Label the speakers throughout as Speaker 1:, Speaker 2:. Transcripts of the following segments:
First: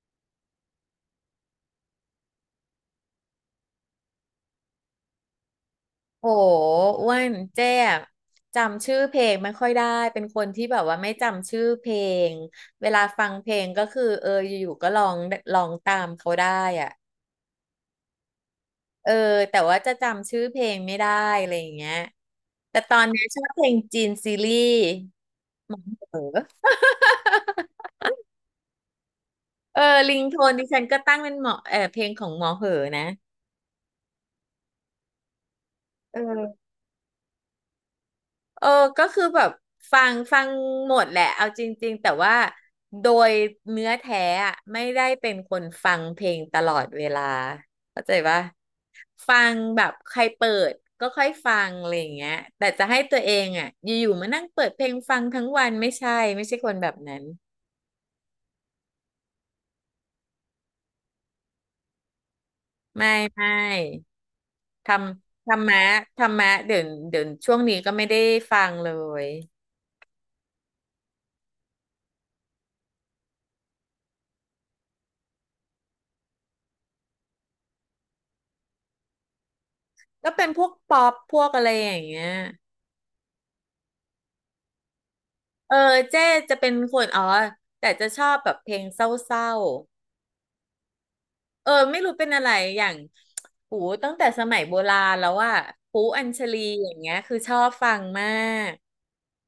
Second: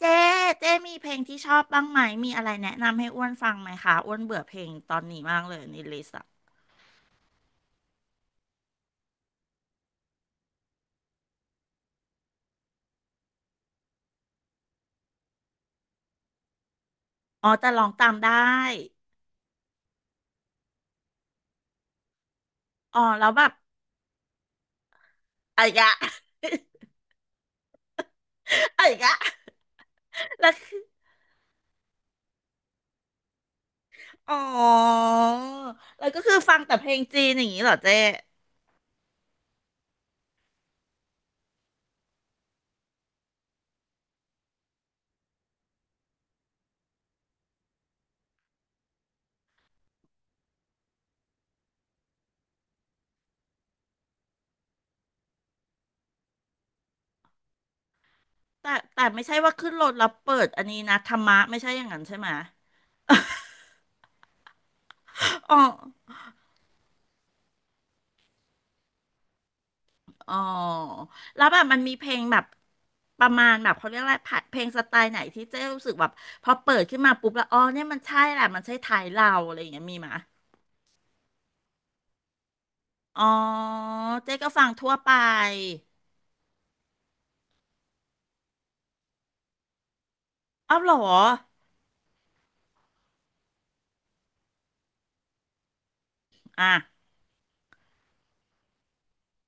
Speaker 1: เจ๊เจ๊มีเพลงที่ชอบบ้างไหมมีอะไรแนะนำให้อ้วนฟังไหมคะอ้วนเบื่อเพลงตอนนี้มากเลยในลิสต์
Speaker 2: โห
Speaker 1: อะ
Speaker 2: อ้วนเจ๊อะจำชื่อเพลงไม่ค่อยได้เป็นคนที่แบบว่าไม่จำชื่อเพลงเวลาฟังเพลงก็คือเอออยู่ๆก็ร้องตามเขาได้อ่ะ
Speaker 1: อ๋อแต่ร้องตามได้
Speaker 2: เออแต่ว่าจะจำชื่อเพลงไม่ได้อะไรอย่างเงี้ยแต่ตอ
Speaker 1: อ๋อ
Speaker 2: นนี้
Speaker 1: แล้ว
Speaker 2: ช
Speaker 1: แบ
Speaker 2: อบ
Speaker 1: บ
Speaker 2: เพลงจีนซีรีส์
Speaker 1: อะไร
Speaker 2: หม
Speaker 1: ก
Speaker 2: อ
Speaker 1: อะ
Speaker 2: เหอ
Speaker 1: อะไรกะ
Speaker 2: เออลิงโท
Speaker 1: แล้
Speaker 2: น
Speaker 1: ว
Speaker 2: ดิ
Speaker 1: คื
Speaker 2: ฉั
Speaker 1: อ
Speaker 2: นก็ตั้งเป็นหมอเออเพลงของหมอเหอนะ
Speaker 1: อ๋อแล้ว
Speaker 2: เอ
Speaker 1: ก็คือฟัง
Speaker 2: อ
Speaker 1: แต่เพลงจีนอย่างนี้เหรอเจ๊
Speaker 2: เออก็คือแบบฟังหมดแหละเอาจริงๆแต่ว่าโดยเนื้อแท้อะไม่ได้เป็นคนฟังเพลงตลอดเวลาเข้าใจปะฟังแบบใครเปิดก็ค่อยฟังอะไรอย่างเงี้ยแต่จะให้ตัวเองอ่ะอยู่ๆมานั่งเปิดเพลงฟังทั้งวันไม่ใช่ไม่ใช่คนแบบนั้น
Speaker 1: แต่ไม่ใช่ว่าขึ้นรถแล้วเปิดอันนี้นะธรรมะไม่ใช่อย่างนั้นใช่ไหม
Speaker 2: ไม่ไม่ ทำธร
Speaker 1: อ๋อ
Speaker 2: รมะธรรมะเดี๋ยวช่วงนี้ก็ไม่ได้ฟังเลย
Speaker 1: อ๋อแล้วแบบมันมีเพลงแบบประมาณแบบเขาเรียกอะไรผัดเพลงสไตล์ไหนที่เจ๊รู้สึกแบบพอเปิดขึ้นมาปุ๊บแล้วอ๋อเนี่ยมันใช่แหละมันใช่ไทยเราอะไรอย่างเงี้ยมีไหม
Speaker 2: ก็เป็นพวกป๊อปพวกอะไรอย่างเงี้ย
Speaker 1: อ๋อเจ๊ก็ฟังทั่วไป
Speaker 2: เออเจ๊จะเป็นคนอ๋อแต่จะชอบแบบเพลงเศร้า
Speaker 1: อ้าวเหรอ
Speaker 2: ๆเออไม่รู้เป็นอะไรอย่างหูตั้งแต่สมัยโบราณแล้วอาปูอัญชลี
Speaker 1: อ่ะ
Speaker 2: อย่างเงี้ยคือชอบฟังมาก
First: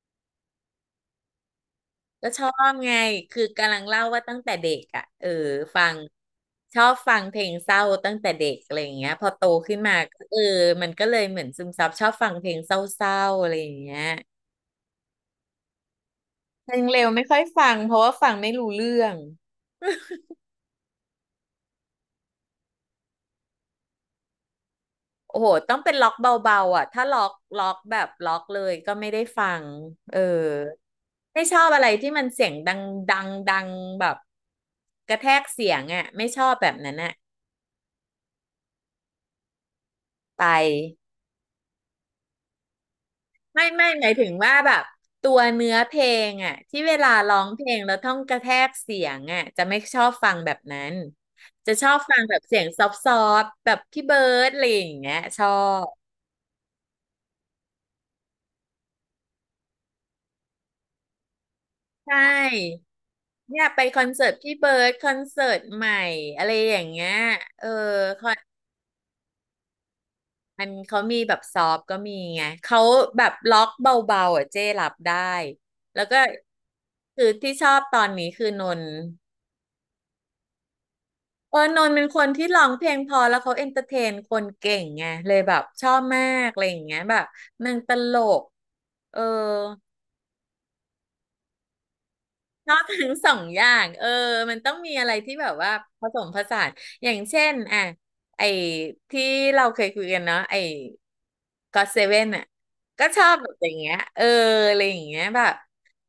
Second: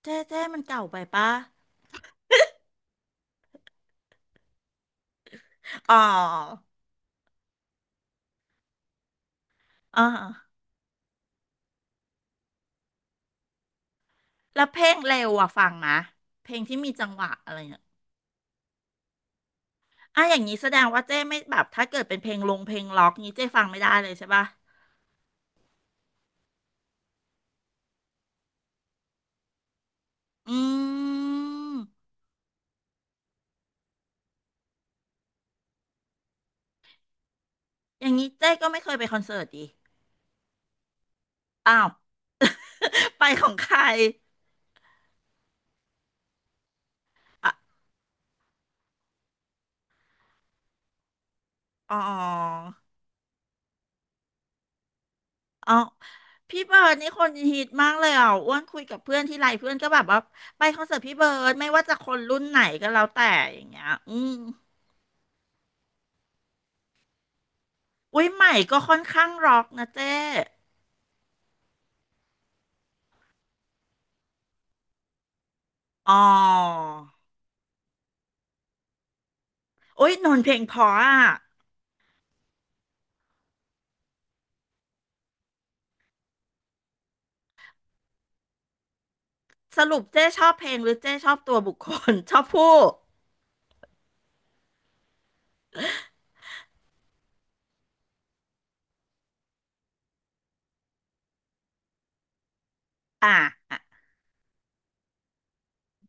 Speaker 1: เจ๊เจ๊มันเก่าไปปะ
Speaker 2: ก็ชอบไงคือกำลังเล่าว่าตั้งแต่เด็กอะเออฟั
Speaker 1: อ๋
Speaker 2: ง
Speaker 1: อ
Speaker 2: ชอบฟังเพลงเศร้าตั้งแต่เด็กอะไรอย่างเงี้ยพอโตขึ้นมา
Speaker 1: อ่า
Speaker 2: ก็เออมันก็เลยเหมือนซึมซับชอบฟังเพลงเศร้าๆอะไรอย่างเงี้ย
Speaker 1: แล้วเพลงเร็วอะฟังไหมเพลง
Speaker 2: เพล
Speaker 1: ที่
Speaker 2: ง
Speaker 1: มี
Speaker 2: เร็
Speaker 1: จั
Speaker 2: ว
Speaker 1: งห
Speaker 2: ไม่
Speaker 1: วะ
Speaker 2: ค่อย
Speaker 1: อะไร
Speaker 2: ฟัง
Speaker 1: เนี่ย
Speaker 2: เพราะว่าฟังไม่รู้เรื่อง
Speaker 1: อ่ะอย่างนี้แสดงว่าเจ๊ไม่แบบถ้าเกิดเป็นเพลงลงเพลงล็อกนี้เจ๊ฟังไม่ได้เลยใช่ปะ
Speaker 2: โอ้โหต้องเป็นล็อกเบาๆอ่ะถ้าล็อกแบบล็อกเลยก็ไม่ได้ฟังเออ
Speaker 1: อื
Speaker 2: ไม่ชอบอะ
Speaker 1: ม
Speaker 2: ไรที่มันเสียงดังดังแบบกระแทกเสียงอ่ะไม่ชอบแบบนั้นอ่ะ
Speaker 1: อย่างนี้เจ๊ก็ไม่เคยไปคอนเสิร์ตดิ
Speaker 2: ไป
Speaker 1: อ้าว ไปของ
Speaker 2: ไม่
Speaker 1: ใคร
Speaker 2: หมายถึงว่าแบบตัวเนื้อเพลงอ่ะที่เวลาร้อง
Speaker 1: อ่ะ
Speaker 2: เพลงแล้วต้องกระแทกเสียงอ่ะจะไม่ชอบฟังแบบนั้น จะชอ
Speaker 1: อ๋
Speaker 2: บ
Speaker 1: อ
Speaker 2: ฟังแบบเสียงซอฟต์ๆแบบพี่เบิร์ดอะไรอย่างเงี้ยชอ
Speaker 1: อ๋อ
Speaker 2: บ
Speaker 1: พี่เบิร์ดนี่คนฮิตมากเลยอ่ะอ้วนคุยกับเพื่อนที่ไรเพื่อนก็แบบว่าไปคอนเสิร์ตพี่เบิร์ดไม่ว่าจะค
Speaker 2: ใช่
Speaker 1: นรุ่นไหนก็แล้วแต่อ
Speaker 2: เนี่
Speaker 1: ย่า
Speaker 2: ย
Speaker 1: ง
Speaker 2: ไป
Speaker 1: เงี้ย
Speaker 2: คอน
Speaker 1: อื
Speaker 2: เสิร์
Speaker 1: ม
Speaker 2: ตพี่เบิร์ดคอนเสิร์ตใหม่อะไรอย่างเงี้ยเออค
Speaker 1: อุ้ย
Speaker 2: อน
Speaker 1: ใหม่ก็ค่อนข้างร็อกนะเจ๊
Speaker 2: มันเขามีแบบซอฟต์ก็มีไงเขาแบบล็อกเบาๆอ่ะเจ้รับได้แล้ว
Speaker 1: อ๋อ
Speaker 2: ก็คือที่ชอบตอนนี้คือนนท์
Speaker 1: อุ้ยนนท์เพลงเพออ่ะ
Speaker 2: เออนนท์เป็นคนที่ร้องเพลงพอแล้วเขาเอนเตอร์เทนคนเก่งไงเลยแบบชอบมากอะไรอย่างเงี้ยแบบนางตลกเออ
Speaker 1: สรุปเจ๊ชอบเพลงหรือเจ๊ชอบตัวบุคคล ชอบ
Speaker 2: ช
Speaker 1: ผู้
Speaker 2: อบทั้งสองอย่างเออมันต้องมีอะไรที่แบบว่าผสมผสานอย่างเช่นอ่ะไอ้ที่เราเคยคุยกันเนาะไอ้ก็เซเว่นอ่ะก็ชอ
Speaker 1: อ่ะ
Speaker 2: บแบบอย่า
Speaker 1: อ่ะ
Speaker 2: งเงี้ยเอออะไรอย่างเงี้ยแบบ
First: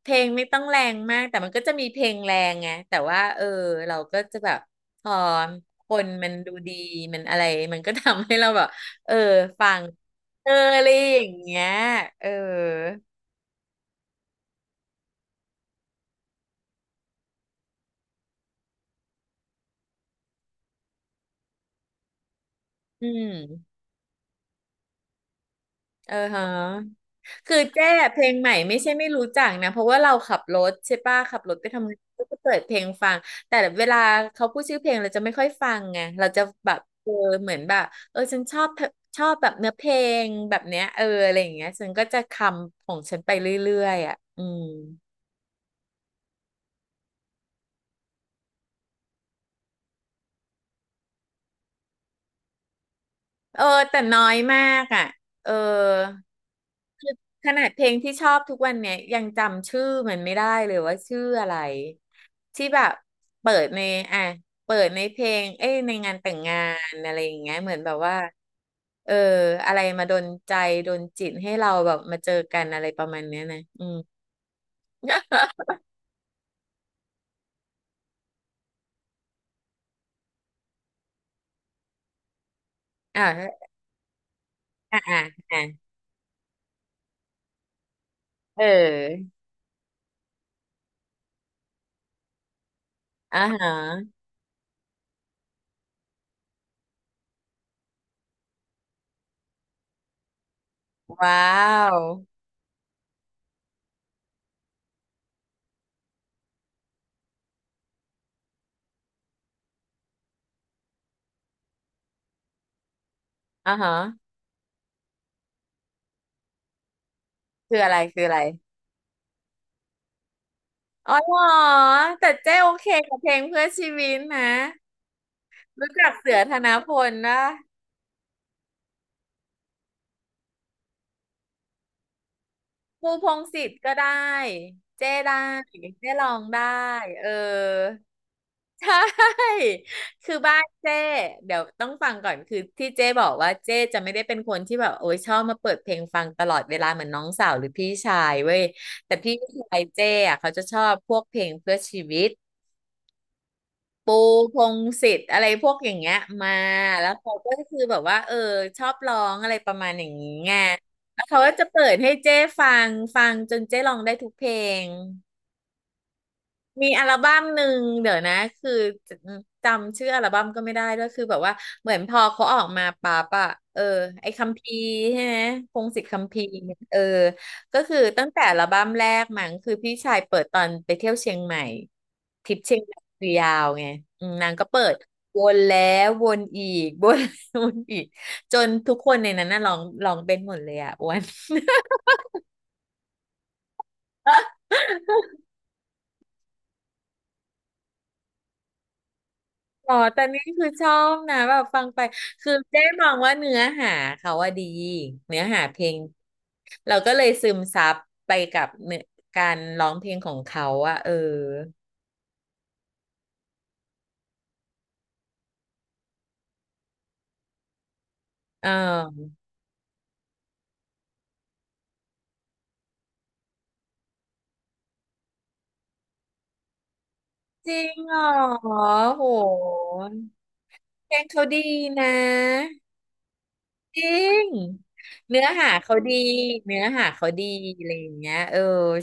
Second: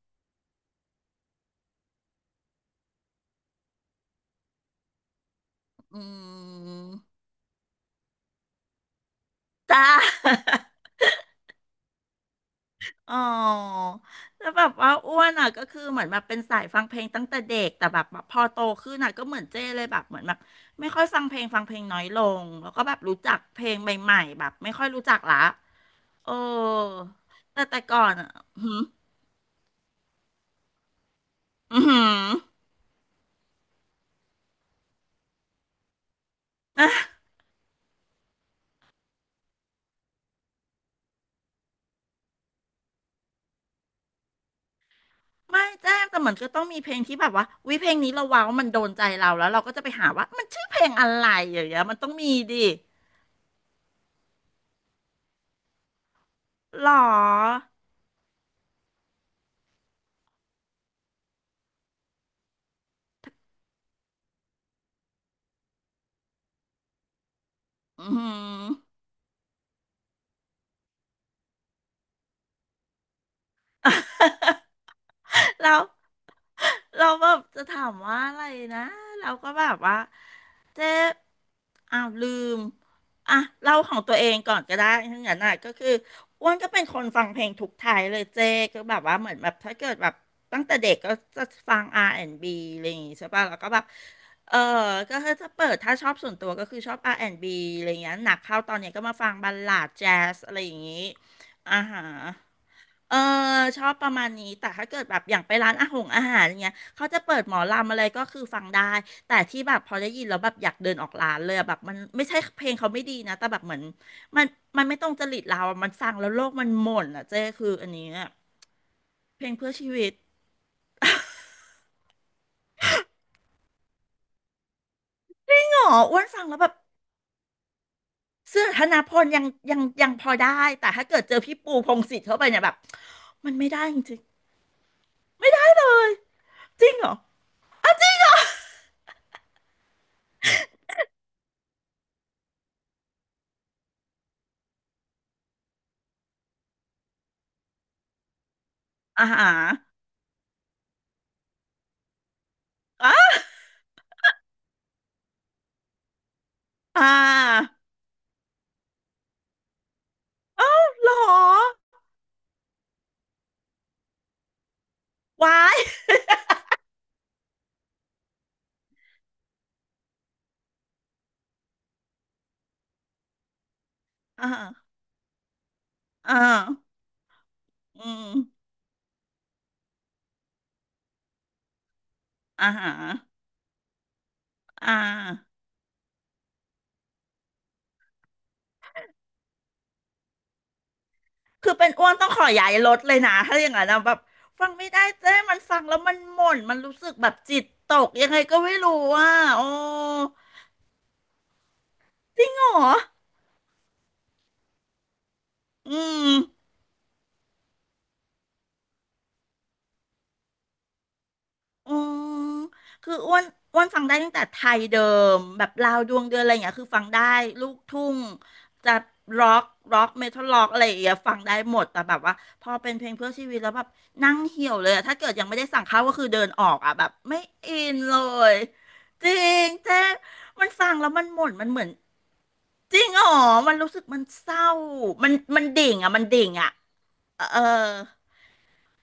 Speaker 2: เพลงไม่ต้องแรงมากแต่มันก็จะมีเพลงแรงไงแต่ว่าเออเราก็จะแบบพอค
Speaker 1: อื
Speaker 2: นมันดูดีมั
Speaker 1: ม
Speaker 2: นอะไรมันก็ทำให้เราแบบเออฟัง
Speaker 1: จ้า
Speaker 2: เอออะไรอย่างเงี้ยเออ
Speaker 1: อ๋อแล้วแบบว่าอ้วนอ่ะก็คือเหมือนแบบเป็นสายฟังเพลงตั้งแต่เด็กแต่แบบพอโตขึ้นอ่ะก็เหมือนเจ้เลยแบบเหมือนแบบไม่ค่อยฟังเพลงฟังเพลงน้อยลงแล้วก็แบบ
Speaker 2: อื
Speaker 1: รู้จักเพล
Speaker 2: ม
Speaker 1: งใหม่ๆแบบไม่ค่อยรู้จักละ
Speaker 2: เออ
Speaker 1: เอ
Speaker 2: ฮะ
Speaker 1: อ
Speaker 2: คือ
Speaker 1: แต่
Speaker 2: แจ้
Speaker 1: ก่อน
Speaker 2: เพล
Speaker 1: อ่ะ
Speaker 2: งใหม่
Speaker 1: หื
Speaker 2: ไม่
Speaker 1: ม
Speaker 2: ใช่ไม่รู้จักนะเพราะว่าเราขับรถใช่ป่ะขับรถไป
Speaker 1: ออ
Speaker 2: ทำงา
Speaker 1: หื
Speaker 2: น
Speaker 1: อ
Speaker 2: ก็จะเปิดเพลงฟังแต่เวลาเขาพูดชื่อเพลงเราจะไม่ค่อยฟังไงเราจะแบบ
Speaker 1: อ่ะ
Speaker 2: เออเหมือนแบบเออฉันชอบแบบเนื้อเพลงแบบเนี้ยเอออะไรอย่างเงี้ยฉันก็จะคำของฉันไปเรื่อยๆอ่ะอืม
Speaker 1: ไม่แจ้แต่เหมือนก็ต้องมีเพลงที่แบบว่าวิเพลงนี้เราว้าวมันโดนใจเราแล้วเราก็จะไปหาว่ามันชื่อเพลงอะไรอย่างเงี้ยมันต้องมีดิ
Speaker 2: เออแต่น้อยมากอ่ะเออ
Speaker 1: หรอ
Speaker 2: ขนาดเพลงที่ชอบทุกวันเนี่ยยังจำชื่อมันไม่ได้เลยว่าชื่ออะไรที่แบบเปิดในอ่ะเปิดในเพลงเอ้ยในงานแต่งงานอะไรอย่างเงี้ยเหมือนแบบ
Speaker 1: อื
Speaker 2: ว่า
Speaker 1: อ
Speaker 2: เอออะไรมาดนใจดนจิตให้เราแบบมาเจอกันอะไรประมาณเนี้ยนะอืม
Speaker 1: แล้ว เราแบบจะถามว่าอะไรนะเราก็แบบว่าเจ๊อ้าวลืมอ่ะ
Speaker 2: อ่า
Speaker 1: เล่าของตัวเองก่อนก็ได้
Speaker 2: อ่าอ่า
Speaker 1: ทั้งนั้นน่ะ
Speaker 2: อ่า
Speaker 1: ก็คืออ้วนก็เป็นคนฟังเพลงทุกไทยเลยเจ๊
Speaker 2: เ
Speaker 1: ก็แบบว่าเหมื
Speaker 2: ออ
Speaker 1: อนแบบถ้าเกิดแบบตั้งแต่เด็กก็จะฟัง R&B อนด์บีอะไรอย่างงี้ใช่
Speaker 2: อ่า
Speaker 1: ป่ะแล้ว
Speaker 2: ฮ
Speaker 1: ก็แบบ
Speaker 2: ะ
Speaker 1: เออก็คือจะเปิดถ้าชอบส่วนตัวก็คือชอบ R&B อนด์บีอะไรอย่างเงี้ยหนักเข้าตอนเนี้ยก็มาฟังบัลลาดแจ๊สอะไรอย่างงี้
Speaker 2: ว้า
Speaker 1: อ่า
Speaker 2: ว
Speaker 1: ฮะ เออชอบประมาณนี้แต่ถ้าเกิดแบบอย่างไปร้านอาหงอาหารอย่างเงี้ยเขาจะเปิดหมอลำอะไรก็คือฟังได้แต่ที่แบบพอได้ยินแล้วแบบอยากเดินออกร้านเลยอะแบบมันไม่ใช่เพลงเขาไม่ดีนะแต่แบบเห
Speaker 2: อ่า
Speaker 1: มือน
Speaker 2: ฮะ
Speaker 1: มันมันไม่ตรงจริตเราอะมันฟังแล้วโลกมันหม่นอ่ะเจ้คือ
Speaker 2: คือ
Speaker 1: อั
Speaker 2: อะ
Speaker 1: น
Speaker 2: ไร
Speaker 1: นี้
Speaker 2: คือ
Speaker 1: อะ
Speaker 2: อะไร
Speaker 1: เพลงเพื่อชีวิต
Speaker 2: อ๋อเหรอแต่เจ๊โอเคกับเพลงเพื่อชีวิตนะ
Speaker 1: หรอ
Speaker 2: รู้จัก
Speaker 1: อ้วน
Speaker 2: เสือ
Speaker 1: ฟัง
Speaker 2: ธ
Speaker 1: แล้วแบ
Speaker 2: น
Speaker 1: บ
Speaker 2: พลนะ
Speaker 1: เสื้อธนพลยังยังยังพอได้แต่ถ้าเกิดเจอพี่ปูพงษ์สิทธิ์เข้าไปเนี่ยแบบ
Speaker 2: ปูพงษ์
Speaker 1: มัน
Speaker 2: สิ
Speaker 1: ไม่
Speaker 2: ท
Speaker 1: ได้
Speaker 2: ธิ์ก็
Speaker 1: จ
Speaker 2: ได้
Speaker 1: ริง
Speaker 2: เจ้ได้
Speaker 1: ๆไม่ได้เล
Speaker 2: เจ้
Speaker 1: ย
Speaker 2: ลองได้
Speaker 1: จริงเหรอ
Speaker 2: เออใช่ คือบ้านเจ้เดี๋ยวต้องฟังก่อนคือที่เจ้บอกว่าเจ้จะไม่ได้เป็นคนที่แบบโอ้ยชอบมาเปิดเพลงฟังตลอดเวลาเหมือนน้องสาวหรือพี่ชายเว้ยแต่
Speaker 1: อา
Speaker 2: พี่
Speaker 1: หาร
Speaker 2: ชายเจ้อะเขาจะชอบพวกเพลงเพื่อชีวิต
Speaker 1: อ่า
Speaker 2: ปูพงษ์สิทธิ์อะไรพวกอย่างเงี้ยมา
Speaker 1: อ่
Speaker 2: แล้วเขาก็
Speaker 1: า
Speaker 2: คือแบบว่าเออชอบร้องอะไรประมาณอย่างนี้ไง
Speaker 1: เอ้าเหร
Speaker 2: แล้
Speaker 1: อ
Speaker 2: วเขาก็จะเปิดให้เจ้ฟังจนเจ้ร้องได้ทุกเพลง
Speaker 1: วาย
Speaker 2: มีอัลบั้มหนึ่งเดี๋ยวนะคือจะจำชื่ออัลบั้มก็ไม่ได้ด้วยคือแบบว่าเหมือนพอเขาออกมาปั๊บอะเออไอ้
Speaker 1: อ
Speaker 2: คัมภีร์
Speaker 1: ่า
Speaker 2: ใช่ไหมพงศิษฐ์คัม
Speaker 1: อ่า
Speaker 2: ภีร์เเออก็คือ
Speaker 1: อื
Speaker 2: ตั้
Speaker 1: ม
Speaker 2: งแต่อัลบั้มแรกมั้งคือพี่ชายเปิดตอนไปเที่ยวเชียงใหม่ทริป
Speaker 1: อ่า
Speaker 2: เชียง
Speaker 1: ฮะ
Speaker 2: ใหม่คือยาวไงอืมนางก็เปิ
Speaker 1: อ่า
Speaker 2: ดวนแล้ววนอีก วนแล้ววนอีกจนทุกคนในนั้นน่ะร้องเป็นหมดเลยอะ อ้วน
Speaker 1: คือเป็นอ้วนต้องขอย้ายรถเลยนะ ถ้าอย่างนั้นนะแบบฟังไม่ได้เจ้มันฟังแล้วมันหม่นมันรู้สึกแบบจิตตกยังไงก็ไม่รู้อ่ะโอ้
Speaker 2: อ๋อแต่นี่คือชอบนะแบบฟังไป
Speaker 1: จริ
Speaker 2: คื
Speaker 1: ง
Speaker 2: อ
Speaker 1: เหรอ
Speaker 2: เจ๊มองว่าเนื้อหาเขาว่าดีเนื้อหาเพล
Speaker 1: อื
Speaker 2: ง
Speaker 1: ม
Speaker 2: เราก็เลยซึมซับไปกับเนื้อการร้องเพลงของเขาอะเออ
Speaker 1: อืม คืออ้วนอ้วนฟังได้ตั้งแต่ไทยเดิมแบบลาวดวงเดือนอะไรอย่างเงี้ยคือฟังได้ลูกทุ่ง
Speaker 2: เ
Speaker 1: จะ
Speaker 2: ออ
Speaker 1: ร็อกร็อกเมทัลร็อกอะไรอย่างเงี้ยฟังได้หมดแต่แบบว่าพอเป็นเพลงเพื่อชีวิตแล้วแบบนั่งเหี่ยวเลยอะถ้าเกิดยังไม่ได้สั่งข้าวก็คือเดินออกอ่ะแบบไม่
Speaker 2: จ
Speaker 1: อิ
Speaker 2: ริง
Speaker 1: น
Speaker 2: เห
Speaker 1: เล
Speaker 2: รอ
Speaker 1: ย
Speaker 2: โห
Speaker 1: จริงเจ๊มันฟังแล้
Speaker 2: เพ
Speaker 1: ว
Speaker 2: ล
Speaker 1: มั
Speaker 2: ง
Speaker 1: นห
Speaker 2: เขา
Speaker 1: ม่น
Speaker 2: ดี
Speaker 1: มันเหมือน
Speaker 2: นะ
Speaker 1: จริงอ๋อมันรู้
Speaker 2: จ
Speaker 1: สึก
Speaker 2: ริ
Speaker 1: มัน
Speaker 2: ง
Speaker 1: เศร้ามัน
Speaker 2: เนื้อ
Speaker 1: มัน
Speaker 2: หา
Speaker 1: ดิ่
Speaker 2: เขา
Speaker 1: งอะ
Speaker 2: ดี
Speaker 1: มันดิ่งอะ
Speaker 2: เนื้อหาเขาดี
Speaker 1: เออ
Speaker 2: อะไรอย่างเงี้ยเออ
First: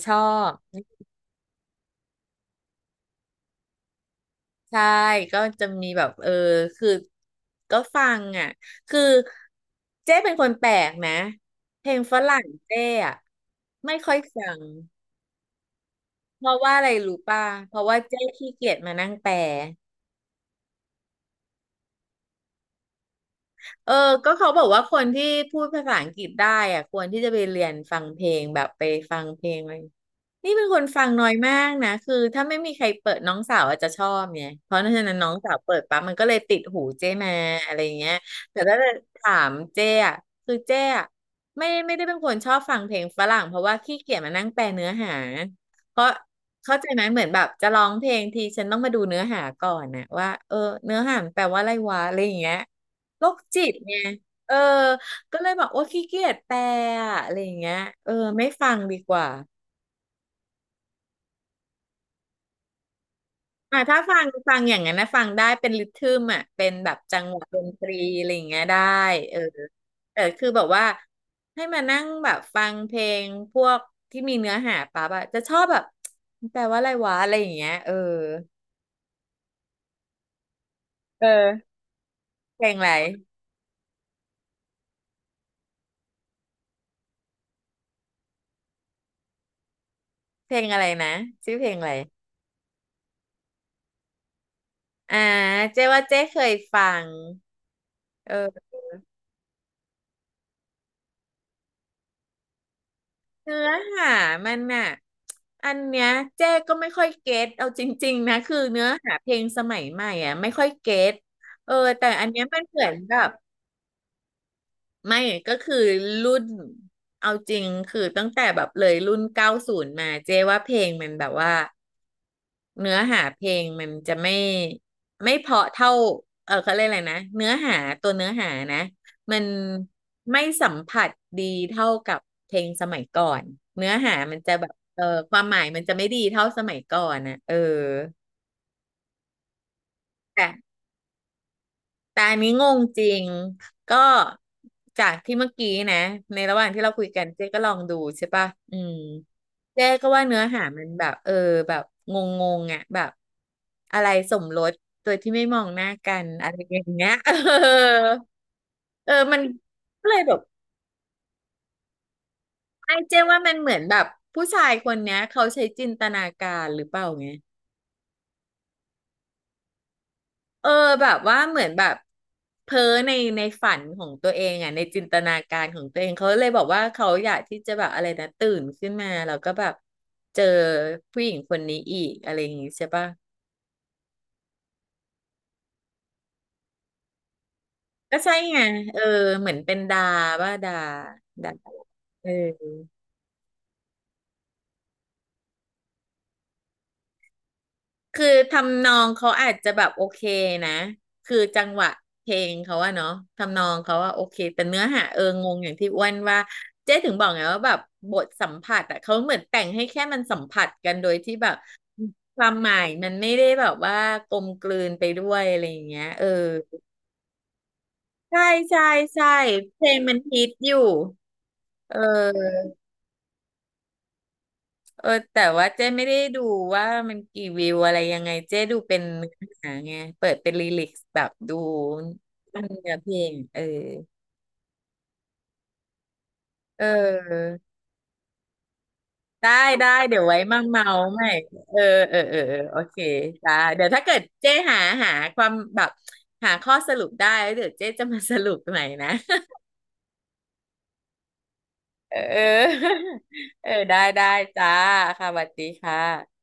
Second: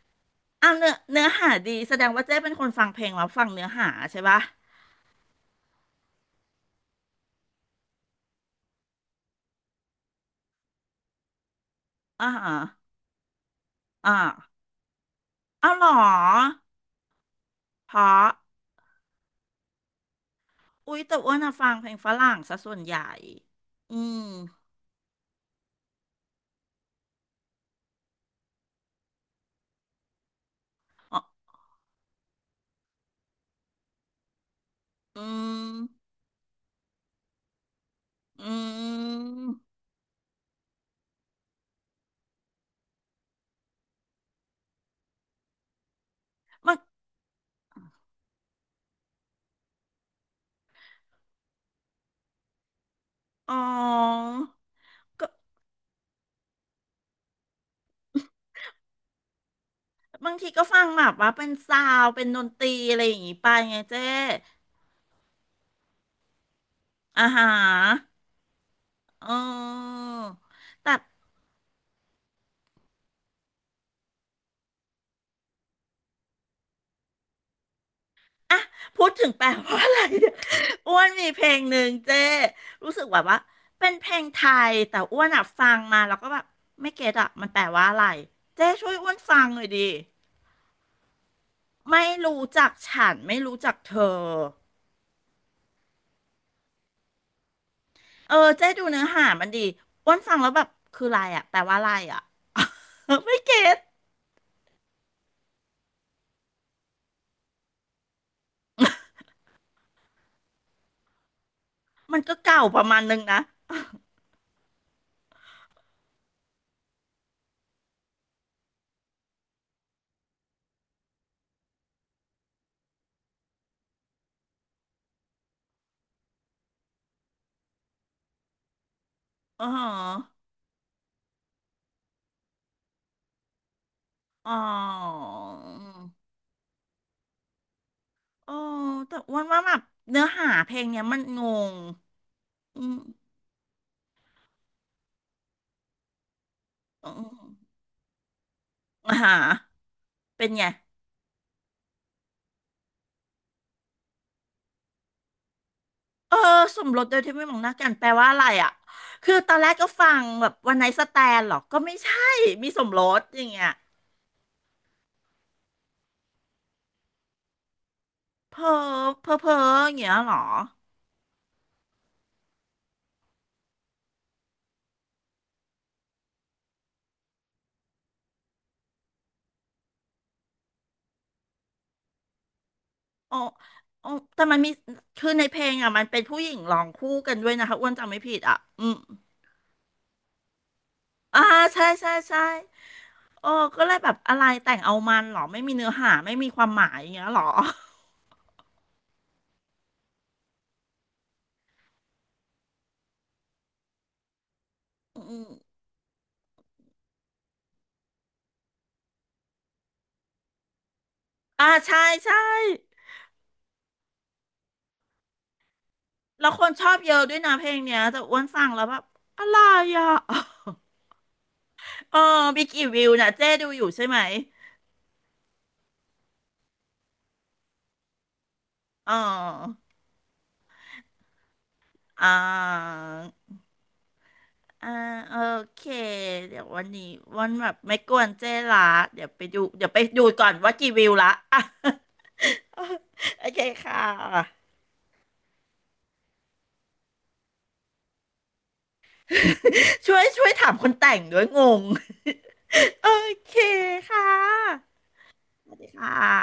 Speaker 2: ชอบ
Speaker 1: เอาเนื้อหาดีแสดงว่าเจ๊เป็นคนฟังเพลงแล้วฟังเนื้อหาใช่ปะ
Speaker 2: ใช่ ก็จะมีแบบ เออ คือ ก็ฟังอ่ะ คือเจ๊เป็นคนแปลกนะ เพลงฝ
Speaker 1: อ่า
Speaker 2: รั่ง
Speaker 1: ฮะ
Speaker 2: เจ๊อ่ะ ไม่ค่
Speaker 1: อ่า
Speaker 2: อยฟัง
Speaker 1: เอาเหรอ
Speaker 2: เพราะว่าอะไรรู้ป่ะ เพราะ
Speaker 1: เพ
Speaker 2: ว่าเจ๊
Speaker 1: ราะ
Speaker 2: ขี้เกียจมานั่งแปล
Speaker 1: อุ๊ยแต่อ้วนอะฟังเพลงฝรั่งซะส่วนใหญ่
Speaker 2: เออ
Speaker 1: อืม
Speaker 2: ก็เขาบอกว่าคนที่พูดภาษาอังกฤษได้อะควรที่จะไปเรียนฟังเพลงแบบไปฟังเพลงอะไรนี่เป็นคนฟัง
Speaker 1: อ๋อ
Speaker 2: น้อยมากนะคือถ้าไม่มีใครเปิดน้องสาวอาจจะชอบไงเพราะฉะนั้น
Speaker 1: อื
Speaker 2: น้องสาวเปิดปั๊บ
Speaker 1: ม
Speaker 2: มันก็เลยติดหูเจ้มาอะไรเงี้ย
Speaker 1: อื
Speaker 2: แต่ถ้าจะถา
Speaker 1: ม
Speaker 2: มเจ้อะคือเจ้อะไม่ได้เป็นคนชอบฟังเพลงฝรั่งเพราะว่าขี้เกียจมานั่งแปลเนื้อหาเพราะ
Speaker 1: มั
Speaker 2: เข้า
Speaker 1: น
Speaker 2: ใจไหมเหมือนแบบจะร้องเพลงทีฉันต้องมาดูเนื้อหาก่อนนะว่าเออเนื้อหามันแปลว่าอะไรวะอะไรอย่างเงี้ย โรค
Speaker 1: อ๋อ
Speaker 2: จิตไงเออ
Speaker 1: ก็
Speaker 2: ก็เลยบอกว่าขี้เกียจแปลอะอะไรอย่างเงี้ยเออไม่ฟังดีกว่า
Speaker 1: บางทีก็ฟังแบบว่าเป็นซาวด์เป็นดนตรีอะไรอย่างงี้ไปไง
Speaker 2: อ่ะ
Speaker 1: เจ๊
Speaker 2: ถ้าฟังอย่างนั้นนะฟังได้เป็นริทึมอ่ะเป็นแบบจั
Speaker 1: อ่า
Speaker 2: งห
Speaker 1: ฮ
Speaker 2: วะดนตรี
Speaker 1: ะ
Speaker 2: อะไรอย่างเงี้ยได้
Speaker 1: เ
Speaker 2: เออ
Speaker 1: ออ
Speaker 2: แต่คือแบบว่า
Speaker 1: แต่
Speaker 2: ให้มานั่งแบบฟังเพลงพวกที่มีเนื้อหาปั๊บอะจะชอบแบบ แปลว่าอะไรวะอะไรอย่างเงี้ยเออ
Speaker 1: พูดถึงแปลว่าอะไรเนี่ย อ้วน
Speaker 2: เออ
Speaker 1: มีเพลงหนึ่งเจ้
Speaker 2: เพลงอะไร
Speaker 1: รู้สึกแบบว่าเป็นเพลงไทยแต่อ้วนอะฟังมาแล้วก็แบบไม่เก็ตอะมันแปลว่าอะไรเจ้ช่วยอ้วนฟังหน่อยดิ
Speaker 2: เพลงอะไรนะชื่อเพลงอะไร
Speaker 1: ไม่รู้จักฉันไม่รู้จักเธอ
Speaker 2: อ่าเจ๊ว่าเจ๊เคยฟัง
Speaker 1: เออเจ้
Speaker 2: เออ
Speaker 1: ดูเนื้อหามันดีอ้วนฟังแล้วแบบคืออะไรอะแปลว่าอะไรอะ ไม่
Speaker 2: เนื้
Speaker 1: เก็
Speaker 2: อ
Speaker 1: ต
Speaker 2: หามันน่ะอันเนี้ยเจ๊ก็ไม่ค่อยเก็ตเอาจริงๆนะคือเนื้อหาเพลงสมัยใหม่อ่ะไม่ค่อยเก็ตเออแต่
Speaker 1: มัน
Speaker 2: อัน
Speaker 1: ก็
Speaker 2: เนี้ยมั
Speaker 1: เก่า
Speaker 2: นเห
Speaker 1: ป
Speaker 2: มื
Speaker 1: ระ
Speaker 2: อน
Speaker 1: มาณ
Speaker 2: แบ
Speaker 1: นึง
Speaker 2: บ
Speaker 1: นะ
Speaker 2: ไม่ก็คือรุ่นเอาจริงคือตั้งแต่แบบเลยรุ่น90มาเจ๊ว่าเพลงมันแบบว่า เนื้อหาเพลงมันจะไม่เพราะเท่าเออเขาเรียกอะไรนะเนื้อหาตัวเนื้อหานะมัน
Speaker 1: อ๋อ
Speaker 2: ไม่สัมผัสดีเท่ากับเพลงสมัยก่อนเนื้อหามัน
Speaker 1: อ๋
Speaker 2: จะ
Speaker 1: อ
Speaker 2: แบบเออความหมายมันจะไม่ดีเท่าสมัยก่อนนะเออ
Speaker 1: อ๋อแต่อ้วนว่าแบบเนื้อ
Speaker 2: แต่
Speaker 1: หาเพลงเนี้ยมันงง
Speaker 2: แต่อันนี้งง
Speaker 1: อื
Speaker 2: จริง
Speaker 1: ม
Speaker 2: ก็จากที่เมื่อกี้นะในระหว่างที่เราคุย
Speaker 1: อื
Speaker 2: กัน
Speaker 1: ม
Speaker 2: เจ๊ก็ลองดูใช่ปะอืม
Speaker 1: อ่าฮะ
Speaker 2: เจ๊ก็ว่าเนื้อ
Speaker 1: เป็น
Speaker 2: หา
Speaker 1: ไง
Speaker 2: มันแบบเออแบบงงงอ่ะแบบอะไรสมรสโดยที่ไม่มองหน้ากัน
Speaker 1: เออ
Speaker 2: อะไรอ
Speaker 1: ส
Speaker 2: ย่า
Speaker 1: ม
Speaker 2: ง
Speaker 1: รส
Speaker 2: เงี้ย
Speaker 1: โดย
Speaker 2: เออ
Speaker 1: ที่ไม่มองหน้ากันแปลว่าอะไรอ่ะ
Speaker 2: เออ
Speaker 1: คือ
Speaker 2: มัน
Speaker 1: ตอนแรกก็
Speaker 2: ก็
Speaker 1: ฟั
Speaker 2: เลย
Speaker 1: ง
Speaker 2: แบบ
Speaker 1: แบบวันไนท์สแตนหรอก็ไม่ใช่มีสม
Speaker 2: ไอ้
Speaker 1: ร
Speaker 2: เจ๊
Speaker 1: สอ
Speaker 2: ว่า
Speaker 1: ย่าง
Speaker 2: มัน
Speaker 1: เงี้
Speaker 2: เห
Speaker 1: ย
Speaker 2: มือนแบบผู้ชายคนเนี้ยเขาใช้จินตนาการหรือเปล่าไง
Speaker 1: เพ้อเพ้ออย่างเงี้ยหรอ
Speaker 2: เออแบบว่าเหมือนแบบเพ้อในในฝันของตัวเองอ่ะในจินตนาการของตัวเองเขาเลยบอกว่าเขาอยากที่จะแบบอะไรนะตื่นขึ้นมาแล้วก็แบบเจอผู้หญิงคนนี้อีกอะไรอย่างงี้ใช่ปะ
Speaker 1: อ๋ออ๋อแต่มันมีคือในเพลงอ่ะมันเป็นผู้หญิงร้องคู่กันด้วยนะคะอ้วนจำ
Speaker 2: ก็
Speaker 1: ไม่
Speaker 2: ใช่
Speaker 1: ผิดอ่ะ
Speaker 2: ไง
Speaker 1: อืม
Speaker 2: เออเหมือนเป็นดาว่าดา
Speaker 1: อ่า
Speaker 2: ดา
Speaker 1: ใช่ ใช่
Speaker 2: เอ
Speaker 1: ใช่
Speaker 2: อ
Speaker 1: โอ้ก็เลยแบบอะไรแต่งเอามันหรอไม่มีเนื้อหา ไม่มีความหมายอย่างเงี้ยหรอ
Speaker 2: คือทำนองเขาอาจจะแบบโอเคนะคือจังหวะเพลงเขาว่าเนาะทำนองเขาว่าโอเคแต่เนื้อหาเออ
Speaker 1: อืม
Speaker 2: งงอย่างที่อ้วนว่าเจ๊ถึงบอกไงว่าแบบบทสัมผัสอะเขาเหมือนแต่งให้แค่มันสัมผัสกันโดยที่แบบ
Speaker 1: อ่าใช่ ใช่
Speaker 2: ความหมายมันไม่ได้แบบว่ากลมกลืนไปด้วยอะไรอย่างเงี้ยเออ
Speaker 1: แล้วคนชอบเยอะด้วยนะเพลงเนี้ยแต่อ้วน
Speaker 2: ใช่
Speaker 1: ฟังแล้ว
Speaker 2: ใช่
Speaker 1: แบบ
Speaker 2: ใช่
Speaker 1: อะไร
Speaker 2: เพลง
Speaker 1: อ่ะ
Speaker 2: มันฮิตอยู่เ
Speaker 1: เออมี
Speaker 2: ออ
Speaker 1: กี่วิวนะเจ๊ดูอยู่ใช่ไหม
Speaker 2: เออแต่ว่าเจ๊ไม่ได้ดูว่ามันกี่วิวอะไรยังไงเจ๊ดูเป็น
Speaker 1: เ
Speaker 2: เนื้อหา
Speaker 1: ออ
Speaker 2: ไงเปิดเป็นลิลิกแบบดู
Speaker 1: อ่า
Speaker 2: เนื้อเพลงเออ
Speaker 1: อ่าโอเคเดี๋ยว
Speaker 2: เ
Speaker 1: วันนี้วัน
Speaker 2: ออ
Speaker 1: แบบไม่กวนเจ๊ละเดี๋ยวไป
Speaker 2: ได้
Speaker 1: ดูเดี๋
Speaker 2: ได้
Speaker 1: ยวไป
Speaker 2: เดี๋
Speaker 1: ดู
Speaker 2: ยวไว้
Speaker 1: ก่อน
Speaker 2: มา
Speaker 1: ว่า
Speaker 2: เมา
Speaker 1: กี่วิว
Speaker 2: ให
Speaker 1: ละ
Speaker 2: ม่
Speaker 1: อ่ะ
Speaker 2: เออเออเออเออโอเค
Speaker 1: โอ
Speaker 2: จ้า
Speaker 1: เค
Speaker 2: เดี๋ยว
Speaker 1: ค่
Speaker 2: ถ้าเกิดเจ๊
Speaker 1: ะ
Speaker 2: หาหาความแบบหาข้อสรุปได้แล้วเดี๋ยวเจ๊จะมาสรุปใหม่นะ
Speaker 1: ช่วยถามคนแต่งด้วยงง
Speaker 2: เออ
Speaker 1: โอเค
Speaker 2: เออได้
Speaker 1: ค่
Speaker 2: ได้จ้า
Speaker 1: ะ
Speaker 2: ค่ะสวัสดี
Speaker 1: สวัส
Speaker 2: ค
Speaker 1: ดีค่ะ
Speaker 2: ่ะ